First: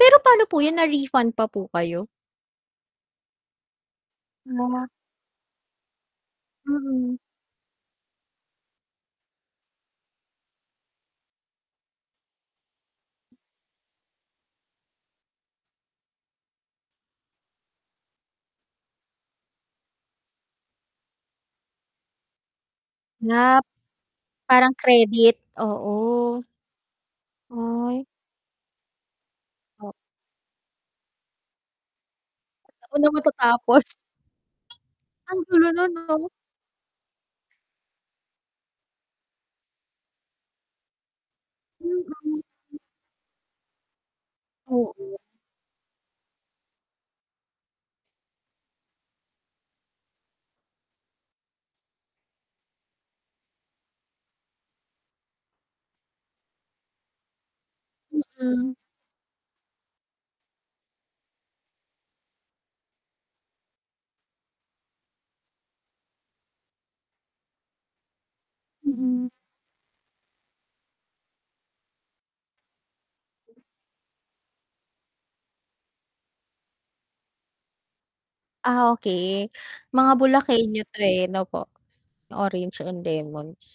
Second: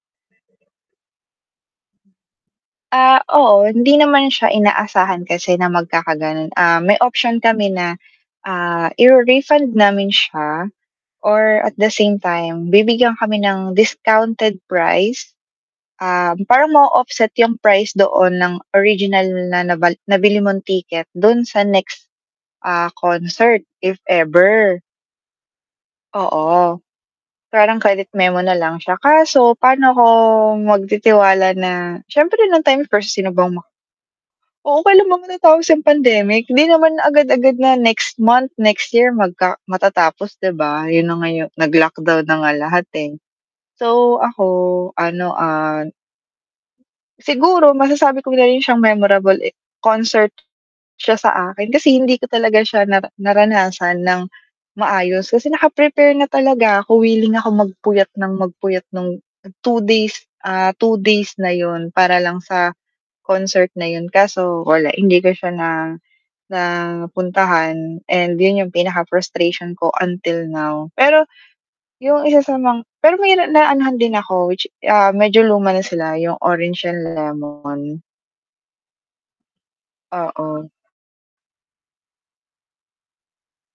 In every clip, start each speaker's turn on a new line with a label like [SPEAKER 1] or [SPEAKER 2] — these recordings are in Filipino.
[SPEAKER 1] Pero paano po 'yan na-refund pa po kayo?
[SPEAKER 2] Ah, oo, hindi naman siya
[SPEAKER 1] Ah.
[SPEAKER 2] inaasahan kasi na magkakagano'n. Ah, may
[SPEAKER 1] Mm.
[SPEAKER 2] option kami na, ah, i-re-refund namin siya or at the same time bibigyan kami ng discounted price, um, parang na-o-offset 'yung price doon ng original na nabal nabili mong ticket dun sa next, ah,
[SPEAKER 1] Na
[SPEAKER 2] concert, if
[SPEAKER 1] parang
[SPEAKER 2] ever.
[SPEAKER 1] credit, oo.
[SPEAKER 2] Oo, parang
[SPEAKER 1] Ay.
[SPEAKER 2] credit memo na lang siya. Kaso
[SPEAKER 1] O
[SPEAKER 2] paano ako magtitiwala na siyempre nung time
[SPEAKER 1] [unintelligible] Una
[SPEAKER 2] first sino bang ma
[SPEAKER 1] matatapos.
[SPEAKER 2] Oo, kailan ba
[SPEAKER 1] Ang gulo
[SPEAKER 2] matatapos yang
[SPEAKER 1] nun, 'no?
[SPEAKER 2] pandemic, di naman agad-agad na next month, next year magka matatapos, 'di ba, 'yun na nga 'yu naglockdown na nga
[SPEAKER 1] [unintelligible]
[SPEAKER 2] lahat, eh. So, ako
[SPEAKER 1] Oo.
[SPEAKER 2] ano, ah, Siguro masasabi ko na rin siyang memorable eh concert siya sa akin kasi hindi ko talaga siya nara naranasan nang maayos, kasi naka-prepare na talaga ako, willing ako magpuyat nang
[SPEAKER 1] Mm.
[SPEAKER 2] magpuyat nung 2 days, ah, 2 days na 'yun para lang sa concert na 'yun. Kaso wala hindi ko siya na na puntahan and 'yun 'yung
[SPEAKER 1] Mm.
[SPEAKER 2] pinaka-frustration ko until now. Pero, 'yung isa sa mang pero mahira na anohan din ako which, ah, medyo luma na sila 'yung, Orange and Lemon.
[SPEAKER 1] Ah okey, mga
[SPEAKER 2] Oo.
[SPEAKER 1] Bulakenyo to eh, 'no po. Orange and Lemons.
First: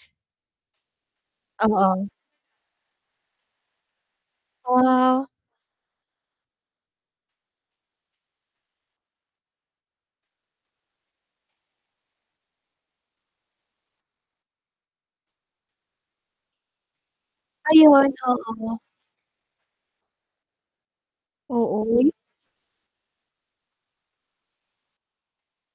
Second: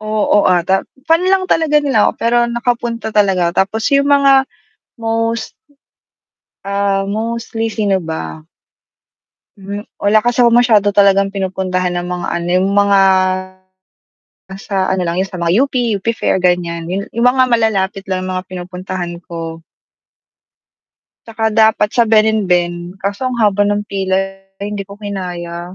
[SPEAKER 2] Oo ata, fan lang talaga nila
[SPEAKER 1] Oo.
[SPEAKER 2] ako pero nakapunta talaga ako tapos 'yung mga
[SPEAKER 1] Wow.
[SPEAKER 2] most ah, mostly, sino ba? Hmm, wala kasi ako masyado talagang pinupuntahan na mga ano, 'yung mga, nasa ano lang 'yun sa mga UP, UP Fair ganiyan. 'Yun 'yun mga
[SPEAKER 1] Ayun,
[SPEAKER 2] malalapit lang 'yung mga
[SPEAKER 1] oo.
[SPEAKER 2] pinupuntahan ko. 'Tsaka
[SPEAKER 1] Oo.
[SPEAKER 2] dapat sa
[SPEAKER 1] Yu
[SPEAKER 2] Ben&Ben, kaso ang haba ng pila, eh, hindi ko kinaya.